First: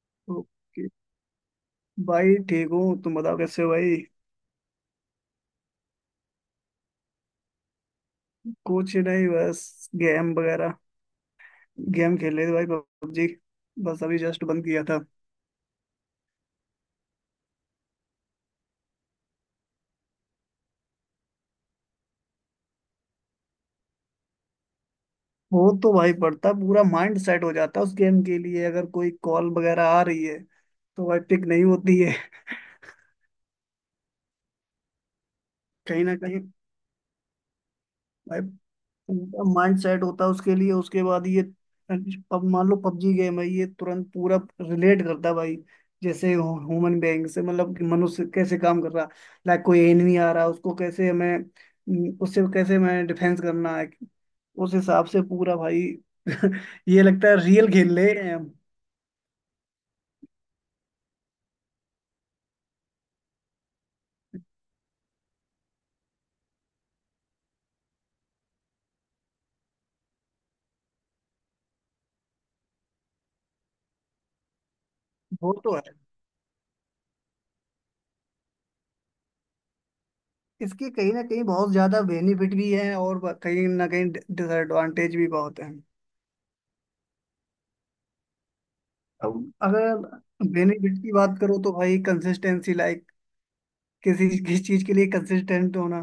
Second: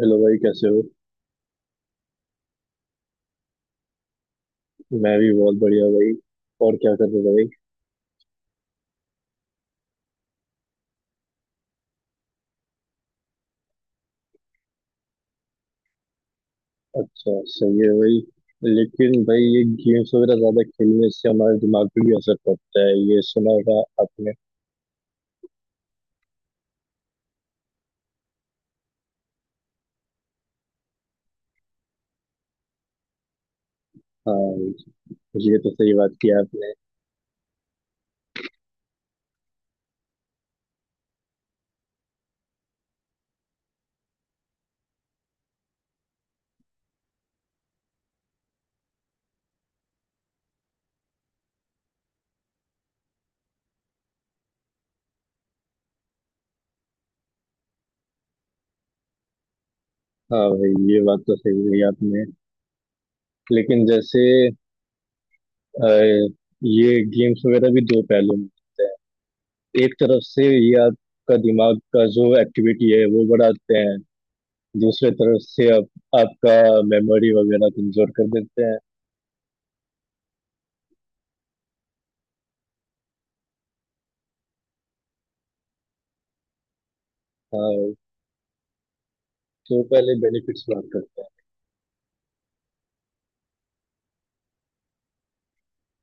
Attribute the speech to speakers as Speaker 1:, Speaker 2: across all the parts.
Speaker 1: Hello भाई, कैसे हो।
Speaker 2: ओके। भाई ठीक हूँ, तुम बताओ कैसे हो भाई।
Speaker 1: मैं भी बहुत बढ़िया भाई। और क्या कर रहे हो भाई।
Speaker 2: कुछ नहीं, बस गेम वगैरह। गेम खेल रहे थे भाई, पबजी। बस अभी जस्ट बंद किया था।
Speaker 1: अच्छा, सही है भाई। लेकिन भाई, ये गेम्स वगैरह ज्यादा खेलने से हमारे दिमाग पे भी असर पड़ता है, ये सुना होगा आपने।
Speaker 2: वो तो भाई पड़ता, पूरा माइंड सेट हो जाता है उस गेम के लिए। अगर कोई कॉल वगैरह आ रही है तो भाई पिक नहीं होती है।
Speaker 1: हाँ, ये तो सही
Speaker 2: कहीं ना
Speaker 1: बात की
Speaker 2: कहीं
Speaker 1: आपने।
Speaker 2: भाई माइंड सेट होता है उसके लिए, उसके बाद ये अब मान लो पबजी गेम है, ये तुरंत पूरा रिलेट करता है भाई, जैसे ह्यूमन बेइंग से, मतलब कि मनुष्य कैसे काम कर रहा है। लाइक कोई एनिमी आ रहा है, उसको कैसे हमें उससे कैसे हमें डिफेंस करना है। उस हिसाब से पूरा भाई ये लगता है रियल खेल ले रहे हैं हम।
Speaker 1: हाँ भाई, ये बात तो सही कही आपने। लेकिन जैसे अ, ये गेम्स वगैरह भी दो पहलू में होते हैं। एक तरफ से ये आपका दिमाग का जो एक्टिविटी है वो बढ़ाते हैं, दूसरे तरफ
Speaker 2: वो
Speaker 1: से
Speaker 2: तो है।
Speaker 1: आपका मेमोरी वगैरह कमजोर कर देते हैं।
Speaker 2: इसके कहीं ना कहीं बहुत ज्यादा बेनिफिट भी हैं, और कहीं ना कहीं डिसएडवांटेज भी बहुत हैं।
Speaker 1: हाँ भाई,
Speaker 2: अब
Speaker 1: तो पहले
Speaker 2: अगर
Speaker 1: बेनिफिट्स बात
Speaker 2: बेनिफिट की
Speaker 1: करते हैं।
Speaker 2: बात करो तो भाई कंसिस्टेंसी, लाइक किस चीज के लिए कंसिस्टेंट होना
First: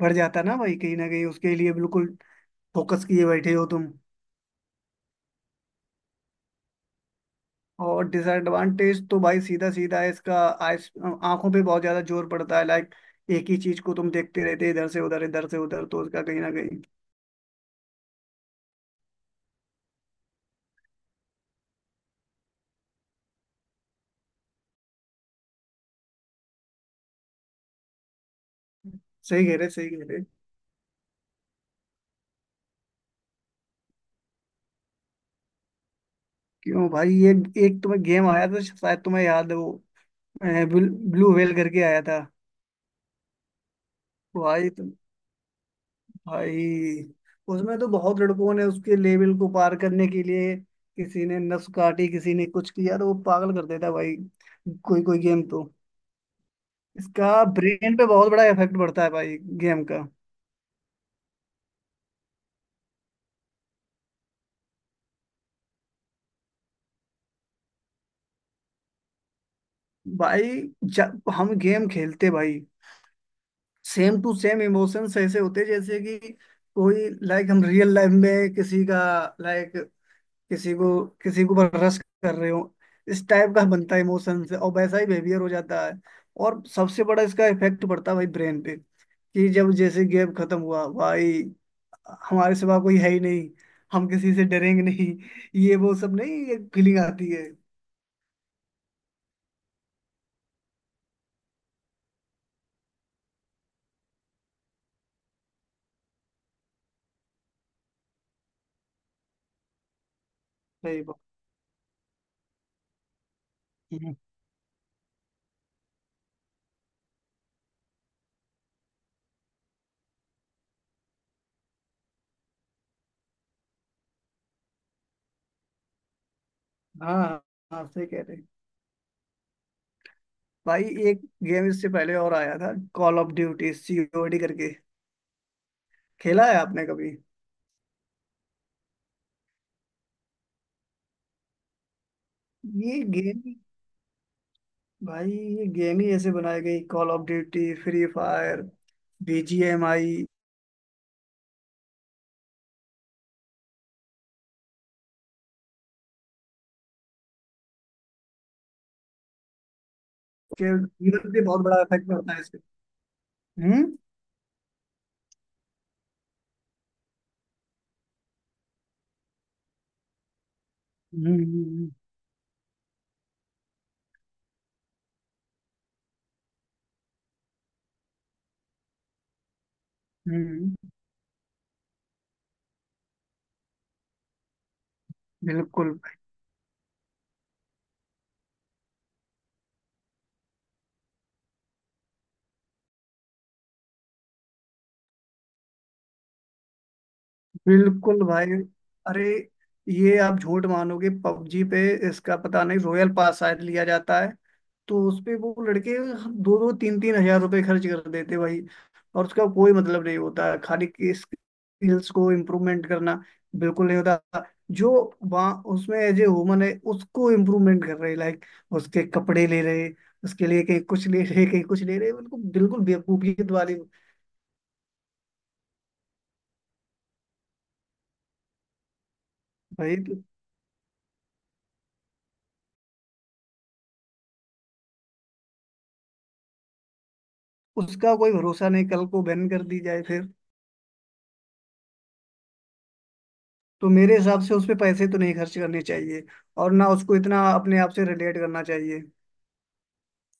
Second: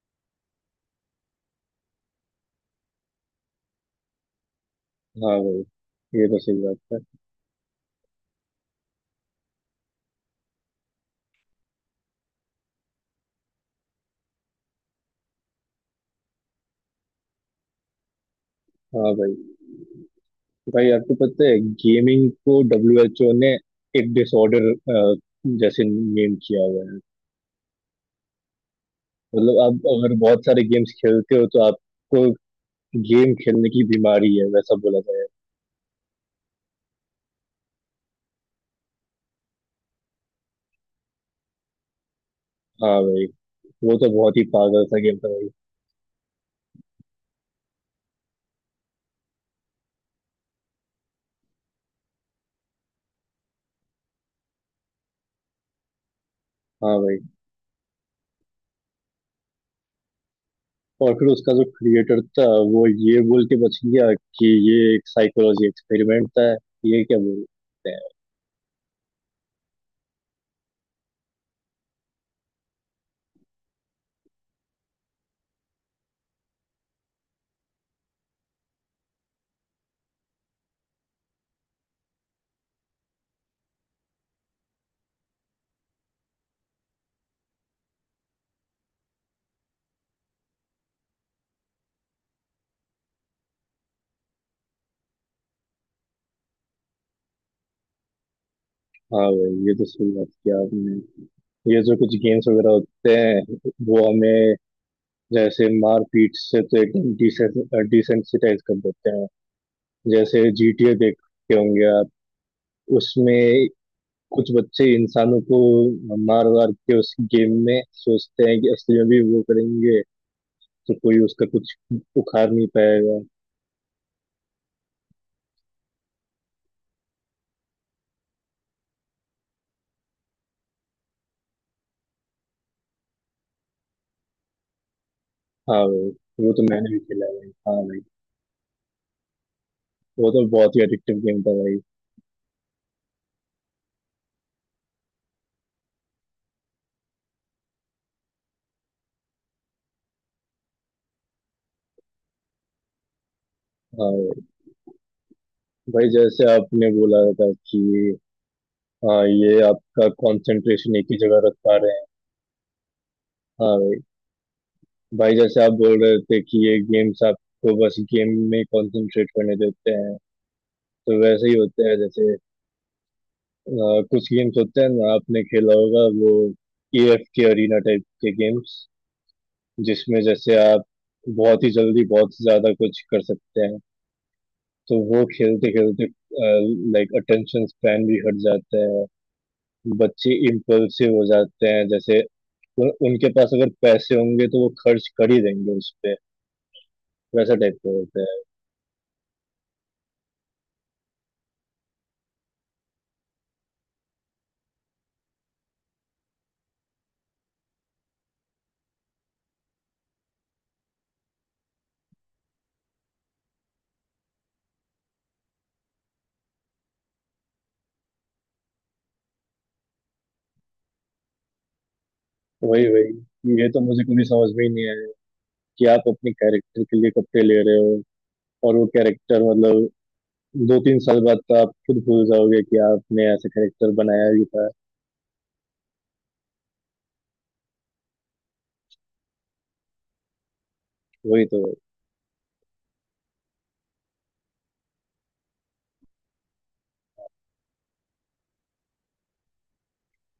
Speaker 2: बढ़ जाता है ना भाई, कहीं ना कहीं उसके लिए बिल्कुल फोकस किए बैठे हो तुम।
Speaker 1: हाँ भाई, ये तो सही बात है।
Speaker 2: और डिसएडवांटेज तो भाई सीधा सीधा है इसका। आइस आंखों पे बहुत ज्यादा जोर पड़ता है, लाइक एक ही चीज को तुम देखते रहते हो, इधर से उधर, इधर से उधर, तो उसका कहीं ना कहीं।
Speaker 1: हाँ भाई, भाई आपको पता है गेमिंग को डब्ल्यू एच ओ ने एक डिसऑर्डर जैसे नेम किया हुआ है।
Speaker 2: सही कह
Speaker 1: मतलब
Speaker 2: रहे,
Speaker 1: आप
Speaker 2: सही कह
Speaker 1: अगर
Speaker 2: रहे।
Speaker 1: बहुत सारे गेम्स खेलते हो तो आपको गेम खेलने की बीमारी है, वैसा बोला जाए।
Speaker 2: क्यों भाई, ये एक तुम्हें गेम आया था शायद, तुम्हें याद है वो? ब्लू व्हेल करके आया था।
Speaker 1: हाँ भाई, वो तो बहुत ही
Speaker 2: भाई,
Speaker 1: पागल सा गेम था भाई।
Speaker 2: भाई, उसमें तो बहुत लड़कों ने उसके लेवल को पार करने के लिए किसी ने नस काटी, किसी ने कुछ किया, तो वो पागल कर देता है भाई। कोई कोई गेम तो
Speaker 1: हाँ भाई,
Speaker 2: इसका ब्रेन पे बहुत बड़ा इफेक्ट पड़ता है भाई, गेम का।
Speaker 1: और फिर उसका जो क्रिएटर था वो ये बोल के बच गया कि ये एक साइकोलॉजी एक्सपेरिमेंट था। ये क्या बोल।
Speaker 2: भाई जब हम गेम खेलते भाई, सेम टू सेम इमोशंस ऐसे होते जैसे कि कोई, लाइक, हम रियल लाइफ में किसी का, लाइक, किसी को किसी के ऊपर रश कर रहे हो, इस टाइप का बनता है इमोशन, से और वैसा ही बिहेवियर हो जाता है। और सबसे बड़ा इसका इफेक्ट पड़ता है भाई ब्रेन पे, कि जब जैसे गेम खत्म हुआ भाई, हमारे सिवा कोई है ही नहीं, हम किसी से डरेंगे नहीं, ये वो सब नहीं, एक फीलिंग आती है।
Speaker 1: हाँ भाई, ये तो सही बात किया आपने। ये जो कुछ गेम्स वगैरह होते हैं वो हमें जैसे मारपीट से तो एकदम डिसेंसिटाइज कर देते हैं। जैसे जीटीए
Speaker 2: सही बात।
Speaker 1: देखते होंगे आप, उसमें
Speaker 2: हम्म।
Speaker 1: कुछ बच्चे इंसानों को मार वार के उस गेम में सोचते हैं कि असली में भी वो करेंगे तो कोई उसका कुछ उखाड़ नहीं पाएगा।
Speaker 2: हाँ, हाँ, सही कह रहे हैं भाई। एक गेम इससे पहले और आया था, कॉल ऑफ ड्यूटी, सीओडी करके।
Speaker 1: हाँ भाई,
Speaker 2: खेला
Speaker 1: वो
Speaker 2: है
Speaker 1: तो
Speaker 2: आपने
Speaker 1: मैंने भी
Speaker 2: कभी?
Speaker 1: खेला है भाई। हाँ भाई, वो तो बहुत ही एडिक्टिव गेम था भाई।
Speaker 2: ये गेम, भाई ये गेम ही ऐसे बनाई गई, call of duty, free fire, BGMI,
Speaker 1: हाँ भाई, भाई जैसे आपने बोला था कि हाँ, ये आपका
Speaker 2: के
Speaker 1: कंसंट्रेशन एक ही
Speaker 2: जीवन पे
Speaker 1: जगह रख
Speaker 2: बहुत
Speaker 1: पा
Speaker 2: बड़ा
Speaker 1: रहे हैं।
Speaker 2: इफेक्ट पड़ता है इससे।
Speaker 1: हाँ
Speaker 2: हम्म।
Speaker 1: भाई, भाई जैसे आप बोल रहे थे कि ये गेम्स आपको बस गेम में कंसंट्रेट करने देते हैं तो
Speaker 2: हम्म।
Speaker 1: वैसे ही होते
Speaker 2: हम्म।
Speaker 1: हैं जैसे अ, कुछ गेम्स होते हैं ना, आपने खेला होगा वो एएफ के अरीना टाइप के गेम्स, जिसमें जैसे
Speaker 2: हम्म।
Speaker 1: आप बहुत ही जल्दी बहुत ज्यादा कुछ कर सकते हैं। तो वो खेलते
Speaker 2: बिल्कुल,
Speaker 1: खेलते लाइक अटेंशन स्पैन भी हट जाता है, बच्चे इम्पल्सिव हो जाते हैं। जैसे उनके पास अगर पैसे होंगे तो वो खर्च कर ही देंगे उस पे, वैसा टाइप का होता
Speaker 2: बिल्कुल
Speaker 1: है।
Speaker 2: भाई। अरे, ये आप झूठ मानोगे, पबजी पे, इसका पता नहीं, रॉयल पास शायद लिया जाता है, तो उस पे वो लड़के दो दो तीन तीन हजार रुपए खर्च कर देते भाई। और उसका कोई मतलब नहीं होता, खाली की स्किल्स को इम्प्रूवमेंट करना बिल्कुल नहीं होता। जो वहाँ उसमें एज ए वुमन है उसको इम्प्रूवमेंट कर रहे, लाइक उसके कपड़े ले रहे, उसके लिए कहीं कुछ ले रहे, कहीं कुछ ले रहे, उनको बिल्कुल
Speaker 1: वही
Speaker 2: बेवकूफियत
Speaker 1: वही, ये
Speaker 2: वाली।
Speaker 1: तो मुझे कभी समझ में ही नहीं आया कि आप अपने कैरेक्टर के लिए कपड़े ले रहे हो और वो कैरेक्टर मतलब
Speaker 2: भाई तो
Speaker 1: 2 3 साल बाद तो आप खुद भूल जाओगे कि आपने ऐसा कैरेक्टर बनाया भी था।
Speaker 2: उसका कोई भरोसा नहीं, कल को बैन कर दी जाए फिर।
Speaker 1: वही तो।
Speaker 2: तो मेरे हिसाब से उस पे पैसे तो नहीं खर्च करने चाहिए, और ना उसको इतना अपने आप से रिलेट करना चाहिए।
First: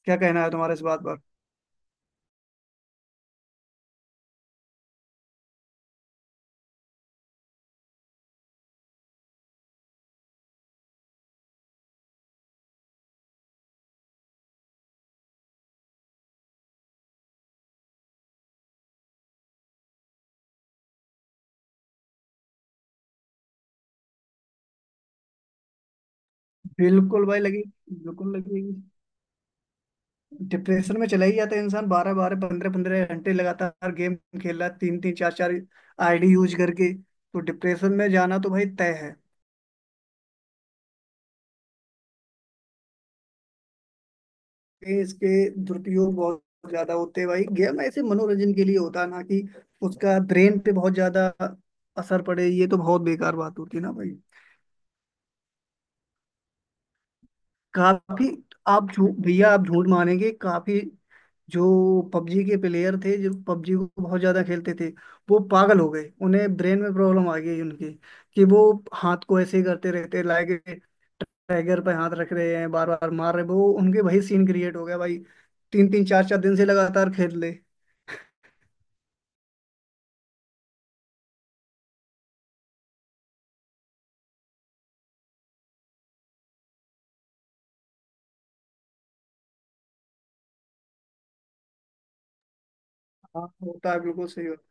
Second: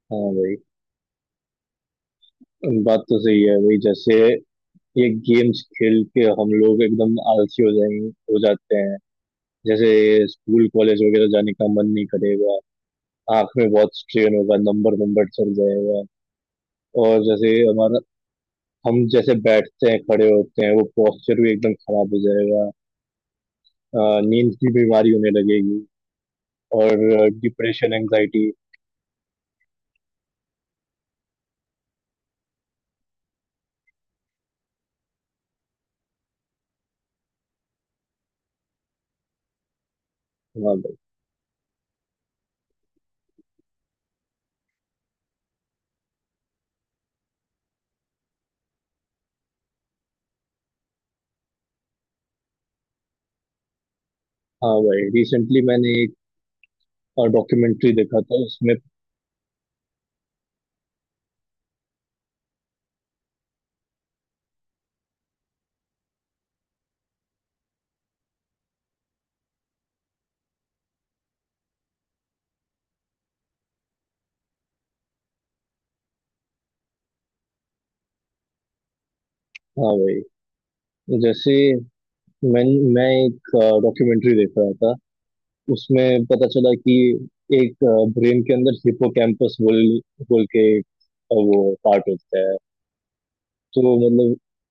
Speaker 2: क्या
Speaker 1: हाँ
Speaker 2: कहना है
Speaker 1: भाई,
Speaker 2: तुम्हारा इस बात पर?
Speaker 1: बात तो सही है। वही जैसे ये गेम्स खेल के हम लोग एकदम आलसी हो जाएंगे, हो जाते हैं। जैसे स्कूल कॉलेज वगैरह जाने का मन नहीं करेगा, आंख में बहुत स्ट्रेन होगा, नंबर नंबर चल जाएगा। और जैसे हमारा, हम जैसे बैठते हैं खड़े होते हैं वो पोस्चर भी एकदम खराब हो जाएगा। नींद की बीमारी होने लगेगी और
Speaker 2: बिल्कुल भाई लगेगी।
Speaker 1: डिप्रेशन
Speaker 2: बिल्कुल
Speaker 1: एंजाइटी।
Speaker 2: लगेगी। डिप्रेशन में चला ही जाता है इंसान, बारह बारह पंद्रह पंद्रह घंटे लगातार गेम खेल रहा है, तीन तीन चार चार आईडी यूज करके, तो डिप्रेशन में जाना तो भाई तय है।
Speaker 1: हाँ भाई।
Speaker 2: ये इसके दुरुपयोग बहुत ज्यादा होते हैं भाई, गेम ऐसे मनोरंजन के लिए होता है, ना कि उसका ब्रेन पे बहुत ज्यादा असर पड़े, ये तो बहुत बेकार बात होती है ना भाई।
Speaker 1: हाँ भाई, रिसेंटली मैंने एक डॉक्यूमेंट्री देखा
Speaker 2: काफी,
Speaker 1: था उसमें।
Speaker 2: आप झूठ भैया आप झूठ मानेंगे काफी, जो पबजी के प्लेयर थे, जो पबजी को बहुत ज्यादा खेलते थे, वो पागल हो गए, उन्हें ब्रेन में प्रॉब्लम आ गई उनकी, कि वो हाथ को ऐसे ही करते रहते, लाइक टाइगर पे हाथ रख रहे हैं, बार बार मार रहे हैं। वो उनके वही सीन क्रिएट हो गया भाई, तीन तीन चार चार दिन से लगातार खेल ले।
Speaker 1: हाँ भाई, जैसे मैं मैं एक डॉक्यूमेंट्री देख रहा था, उसमें पता चला कि एक ब्रेन के अंदर हिपोकैम्पस बोल बोल के एक, वो पार्ट होता है।
Speaker 2: हाँ
Speaker 1: तो
Speaker 2: होता है, बिल्कुल
Speaker 1: मतलब
Speaker 2: सही बात।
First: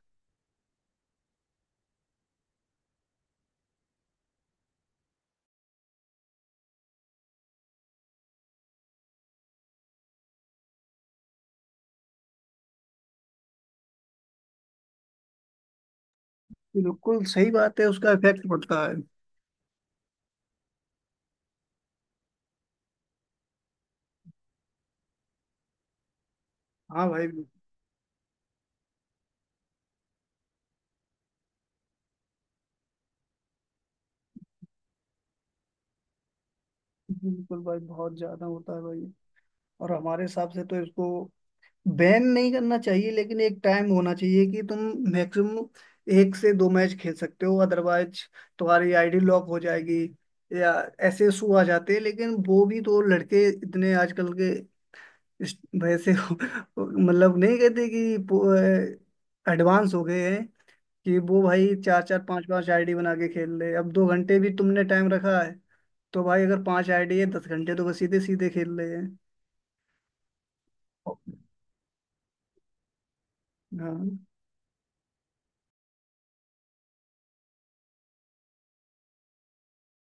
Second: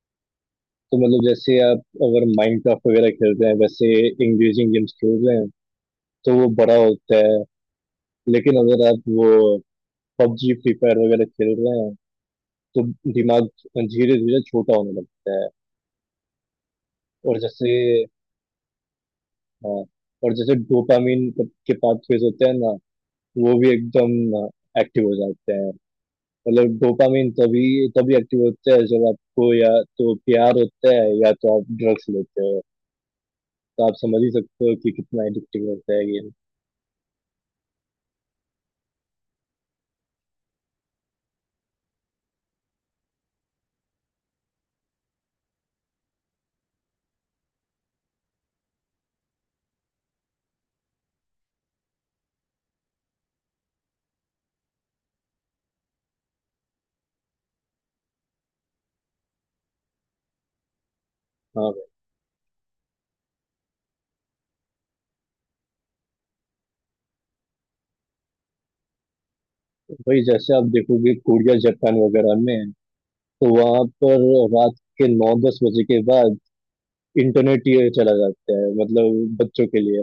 Speaker 1: तो मतलब जैसे आप अगर माइनक्राफ्ट वगैरह खेलते हैं, वैसे इंगेजिंग गेम्स खेल रहे हैं तो वो बड़ा होता है। लेकिन अगर आप वो पबजी फ्री फायर वगैरह खेल रहे हैं तो दिमाग धीरे धीरे छोटा होने लगता है।
Speaker 2: बिल्कुल
Speaker 1: और
Speaker 2: सही
Speaker 1: जैसे,
Speaker 2: बात है, उसका इफेक्ट पड़ता है।
Speaker 1: हाँ, और जैसे डोपामिन के पाथवेज होते हैं ना, वो भी एकदम एक्टिव हो जाते हैं। मतलब
Speaker 2: हाँ भाई
Speaker 1: डोपामिन तभी तभी एक्टिव होता है जब आपको या तो प्यार होता है या तो आप ड्रग्स लेते हो। तो आप समझ ही सकते हो कि कितना एडिक्टिव होता है गेम।
Speaker 2: बिल्कुल भाई, बहुत ज्यादा होता है भाई। और हमारे हिसाब से तो इसको बैन नहीं करना चाहिए, लेकिन एक टाइम होना चाहिए कि तुम मैक्सिमम एक से दो मैच खेल सकते हो, अदरवाइज तुम्हारी आईडी लॉक हो जाएगी, या ऐसे इशू आ जाते हैं। लेकिन वो भी तो लड़के इतने आजकल के इस वैसे मतलब, नहीं कहते कि एडवांस हो गए हैं, कि वो भाई
Speaker 1: हाँ
Speaker 2: चार चार पांच पांच आईडी बना के खेल ले। अब 2 घंटे भी तुमने टाइम रखा है, तो भाई अगर पांच आईडी है, 10 घंटे तो वो सीधे सीधे खेल रहे हैं।
Speaker 1: भाई, जैसे आप देखोगे कोरिया जापान वगैरह में तो वहां
Speaker 2: हाँ,
Speaker 1: पर रात के 9 10 बजे के बाद इंटरनेट ये चला जाता है, मतलब बच्चों के लिए।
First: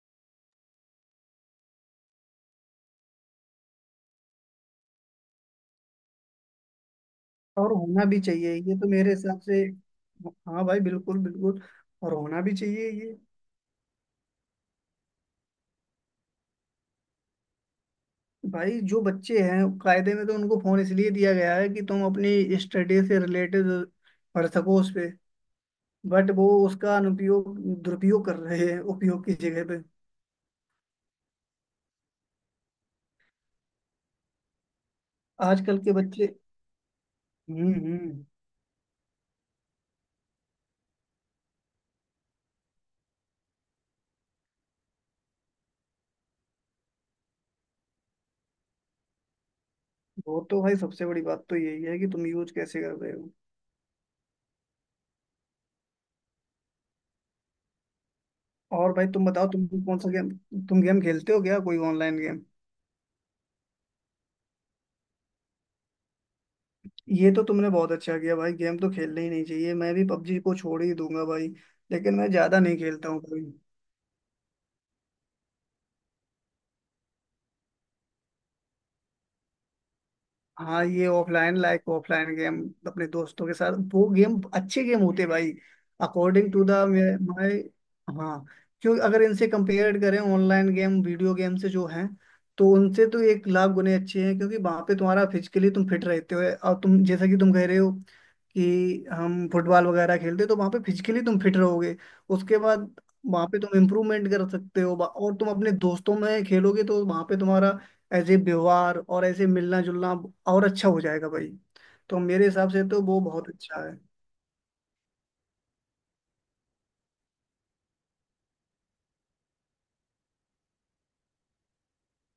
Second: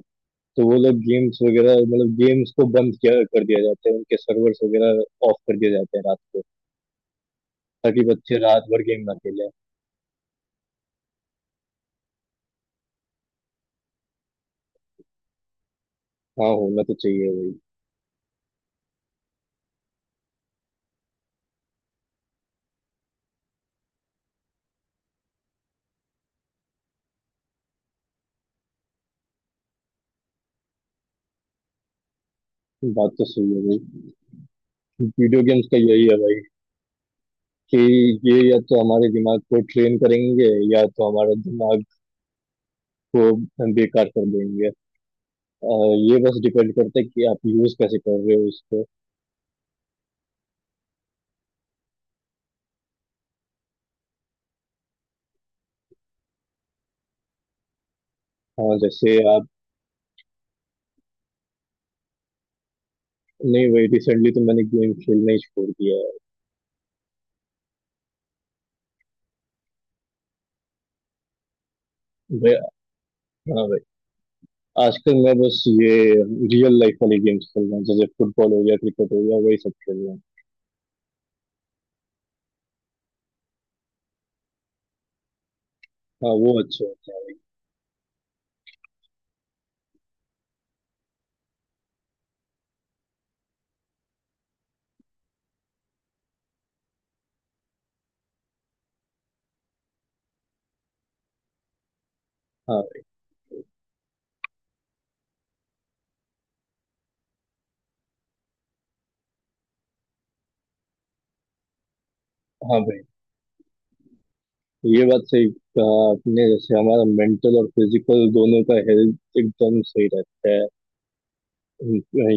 Speaker 1: तो वो लोग गेम्स वगैरह, मतलब गेम्स को बंद किया, कर दिया जाता है, उनके सर्वर्स वगैरह ऑफ कर दिए जाते हैं रात को,
Speaker 2: और
Speaker 1: ताकि
Speaker 2: होना भी
Speaker 1: बच्चे
Speaker 2: चाहिए
Speaker 1: रात
Speaker 2: ये,
Speaker 1: भर
Speaker 2: तो
Speaker 1: गेम
Speaker 2: मेरे
Speaker 1: ना
Speaker 2: हिसाब
Speaker 1: खेले।
Speaker 2: से। हाँ भाई, बिल्कुल बिल्कुल, और होना भी चाहिए ये।
Speaker 1: हाँ, होना तो चाहिए भाई।
Speaker 2: भाई जो बच्चे हैं कायदे में, तो उनको फोन इसलिए दिया गया है कि तुम अपनी स्टडी से रिलेटेड पढ़ सको उस पे, बट वो उसका अनुपयोग, दुरुपयोग कर रहे हैं उपयोग की जगह पे।
Speaker 1: बात तो सही है भाई। वीडियो गेम्स का
Speaker 2: आजकल के
Speaker 1: यही है
Speaker 2: बच्चे।
Speaker 1: भाई,
Speaker 2: हम्म।
Speaker 1: कि
Speaker 2: हम्म।
Speaker 1: ये या तो हमारे दिमाग को ट्रेन करेंगे या तो हमारा दिमाग को बेकार कर देंगे। अ, ये बस डिपेंड करता है कि आप यूज कैसे कर रहे हो उसको।
Speaker 2: वो तो भाई सबसे बड़ी बात तो यही है कि तुम यूज कैसे कर रहे हो।
Speaker 1: हाँ,
Speaker 2: और भाई
Speaker 1: जैसे
Speaker 2: तुम
Speaker 1: आप।
Speaker 2: बताओ, तुम कौन सा गेम, तुम गेम खेलते हो क्या, कोई ऑनलाइन गेम?
Speaker 1: नहीं भाई, रिसेंटली तो मैंने गेम खेलना ही छोड़ दिया है
Speaker 2: ये तो तुमने बहुत अच्छा किया भाई, गेम तो खेलना ही नहीं चाहिए। मैं भी पबजी को छोड़ ही दूंगा भाई, लेकिन मैं
Speaker 1: भाई।
Speaker 2: ज्यादा नहीं खेलता हूँ भाई।
Speaker 1: हाँ भाई, आजकल मैं बस ये रियल लाइफ वाले गेम्स खेल रहा हूँ, जैसे फुटबॉल हो गया, क्रिकेट हो गया, वही सब खेल रहा हूँ।
Speaker 2: हाँ, ये ऑफलाइन, लाइक ऑफलाइन गेम अपने दोस्तों के साथ, वो गेम अच्छे गेम होते भाई,
Speaker 1: हाँ,
Speaker 2: अकॉर्डिंग
Speaker 1: वो
Speaker 2: टू द
Speaker 1: अच्छा होता
Speaker 2: माय। हाँ। क्योंकि अगर इनसे कंपेयर करें ऑनलाइन गेम, वीडियो गेम से जो हैं, तो उनसे तो एक लाख गुने अच्छे हैं, क्योंकि वहाँ पे तुम्हारा फिजिकली तुम फिट रहते हो। और तुम, जैसा कि तुम कह रहे हो, कि हम फुटबॉल वगैरह खेलते हैं, तो वहाँ पे फिजिकली तुम फिट रहोगे। उसके
Speaker 1: है। हाँ।
Speaker 2: बाद वहाँ पे तुम इम्प्रूवमेंट कर सकते हो, और तुम अपने दोस्तों में खेलोगे तो वहाँ पे तुम्हारा ऐसे व्यवहार और ऐसे मिलना जुलना और अच्छा हो जाएगा भाई। तो मेरे हिसाब
Speaker 1: हाँ
Speaker 2: से
Speaker 1: भाई,
Speaker 2: तो वो बहुत अच्छा है।
Speaker 1: ये बात सही कहा आपने, जैसे हमारा मेंटल और फिजिकल दोनों का हेल्थ एकदम सही रहता है।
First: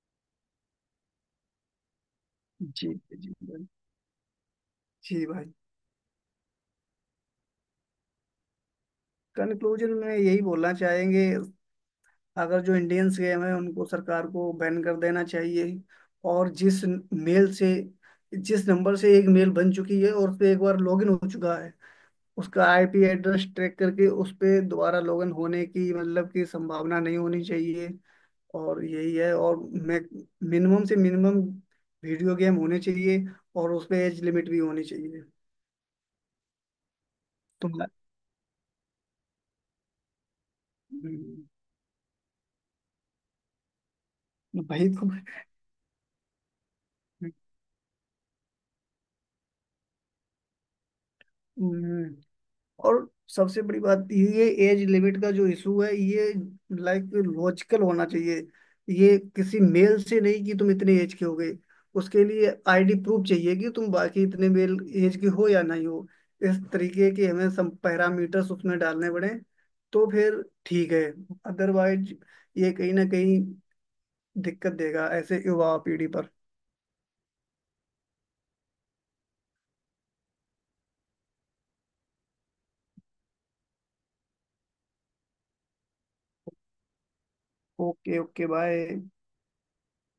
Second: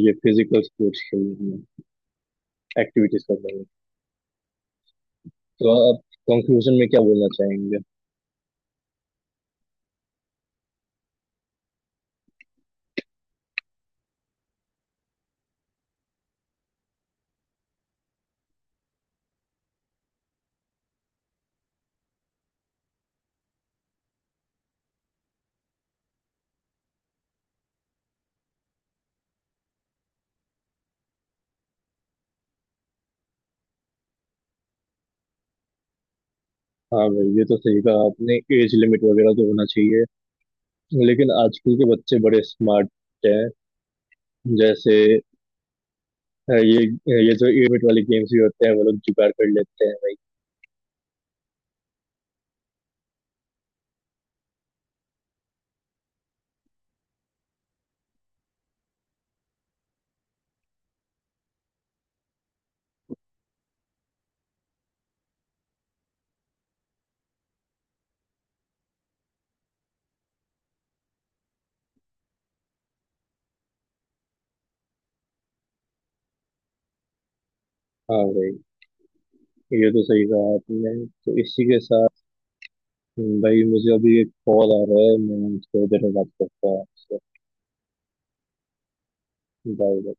Speaker 1: ये फिजिकल स्पोर्ट्स खेलने में,
Speaker 2: जी।
Speaker 1: एक्टिविटीज
Speaker 2: जी
Speaker 1: करने में।
Speaker 2: भाई। जी भाई।
Speaker 1: तो आप कंक्लूजन में क्या बोलना चाहेंगे।
Speaker 2: कंक्लूजन में यही बोलना चाहेंगे, अगर जो इंडियंस गेम है उनको सरकार को बैन कर देना चाहिए। और जिस मेल से, जिस नंबर से एक मेल बन चुकी है और उस पर एक बार लॉगिन हो चुका है, उसका आईपी एड्रेस ट्रैक करके उस पे दोबारा लॉगिन होने की, मतलब की, संभावना नहीं होनी चाहिए। और यही है। और मैं, मिनिमम से मिनिमम वीडियो गेम होने चाहिए, और उसमें एज लिमिट भी होनी चाहिए।
Speaker 1: हाँ भाई, ये तो
Speaker 2: तुम,
Speaker 1: सही कहा आपने, एज लिमिट वगैरह तो होना चाहिए। लेकिन
Speaker 2: हम्म,
Speaker 1: आजकल के बच्चे बड़े स्मार्ट हैं।
Speaker 2: भाई
Speaker 1: जैसे
Speaker 2: तुम,
Speaker 1: ये ये जो एज लिमिट वाले गेम्स भी होते हैं वो लोग जुगाड़ कर लेते हैं भाई।
Speaker 2: हम्म, और सबसे बड़ी बात ये एज लिमिट का जो इशू है, ये लाइक लॉजिकल होना चाहिए। ये किसी मेल से नहीं कि तुम इतने एज के हो गए, उसके लिए आईडी प्रूफ चाहिए कि तुम बाकी इतने मेल एज के हो या नहीं हो। इस तरीके के हमें सब पैरामीटर्स उसमें डालने पड़े, तो फिर ठीक है। अदरवाइज ये कहीं ना कहीं दिक्कत देगा ऐसे युवा पीढ़ी पर।
Speaker 1: हाँ भाई, ये तो सही कहा आपने। तो इसी के साथ भाई, मुझे अभी एक कॉल आ रहा है, मैं थोड़ी देर में बात करता हूँ आपसे।
Speaker 2: ओके। ओके। बाय।
Speaker 1: बाय।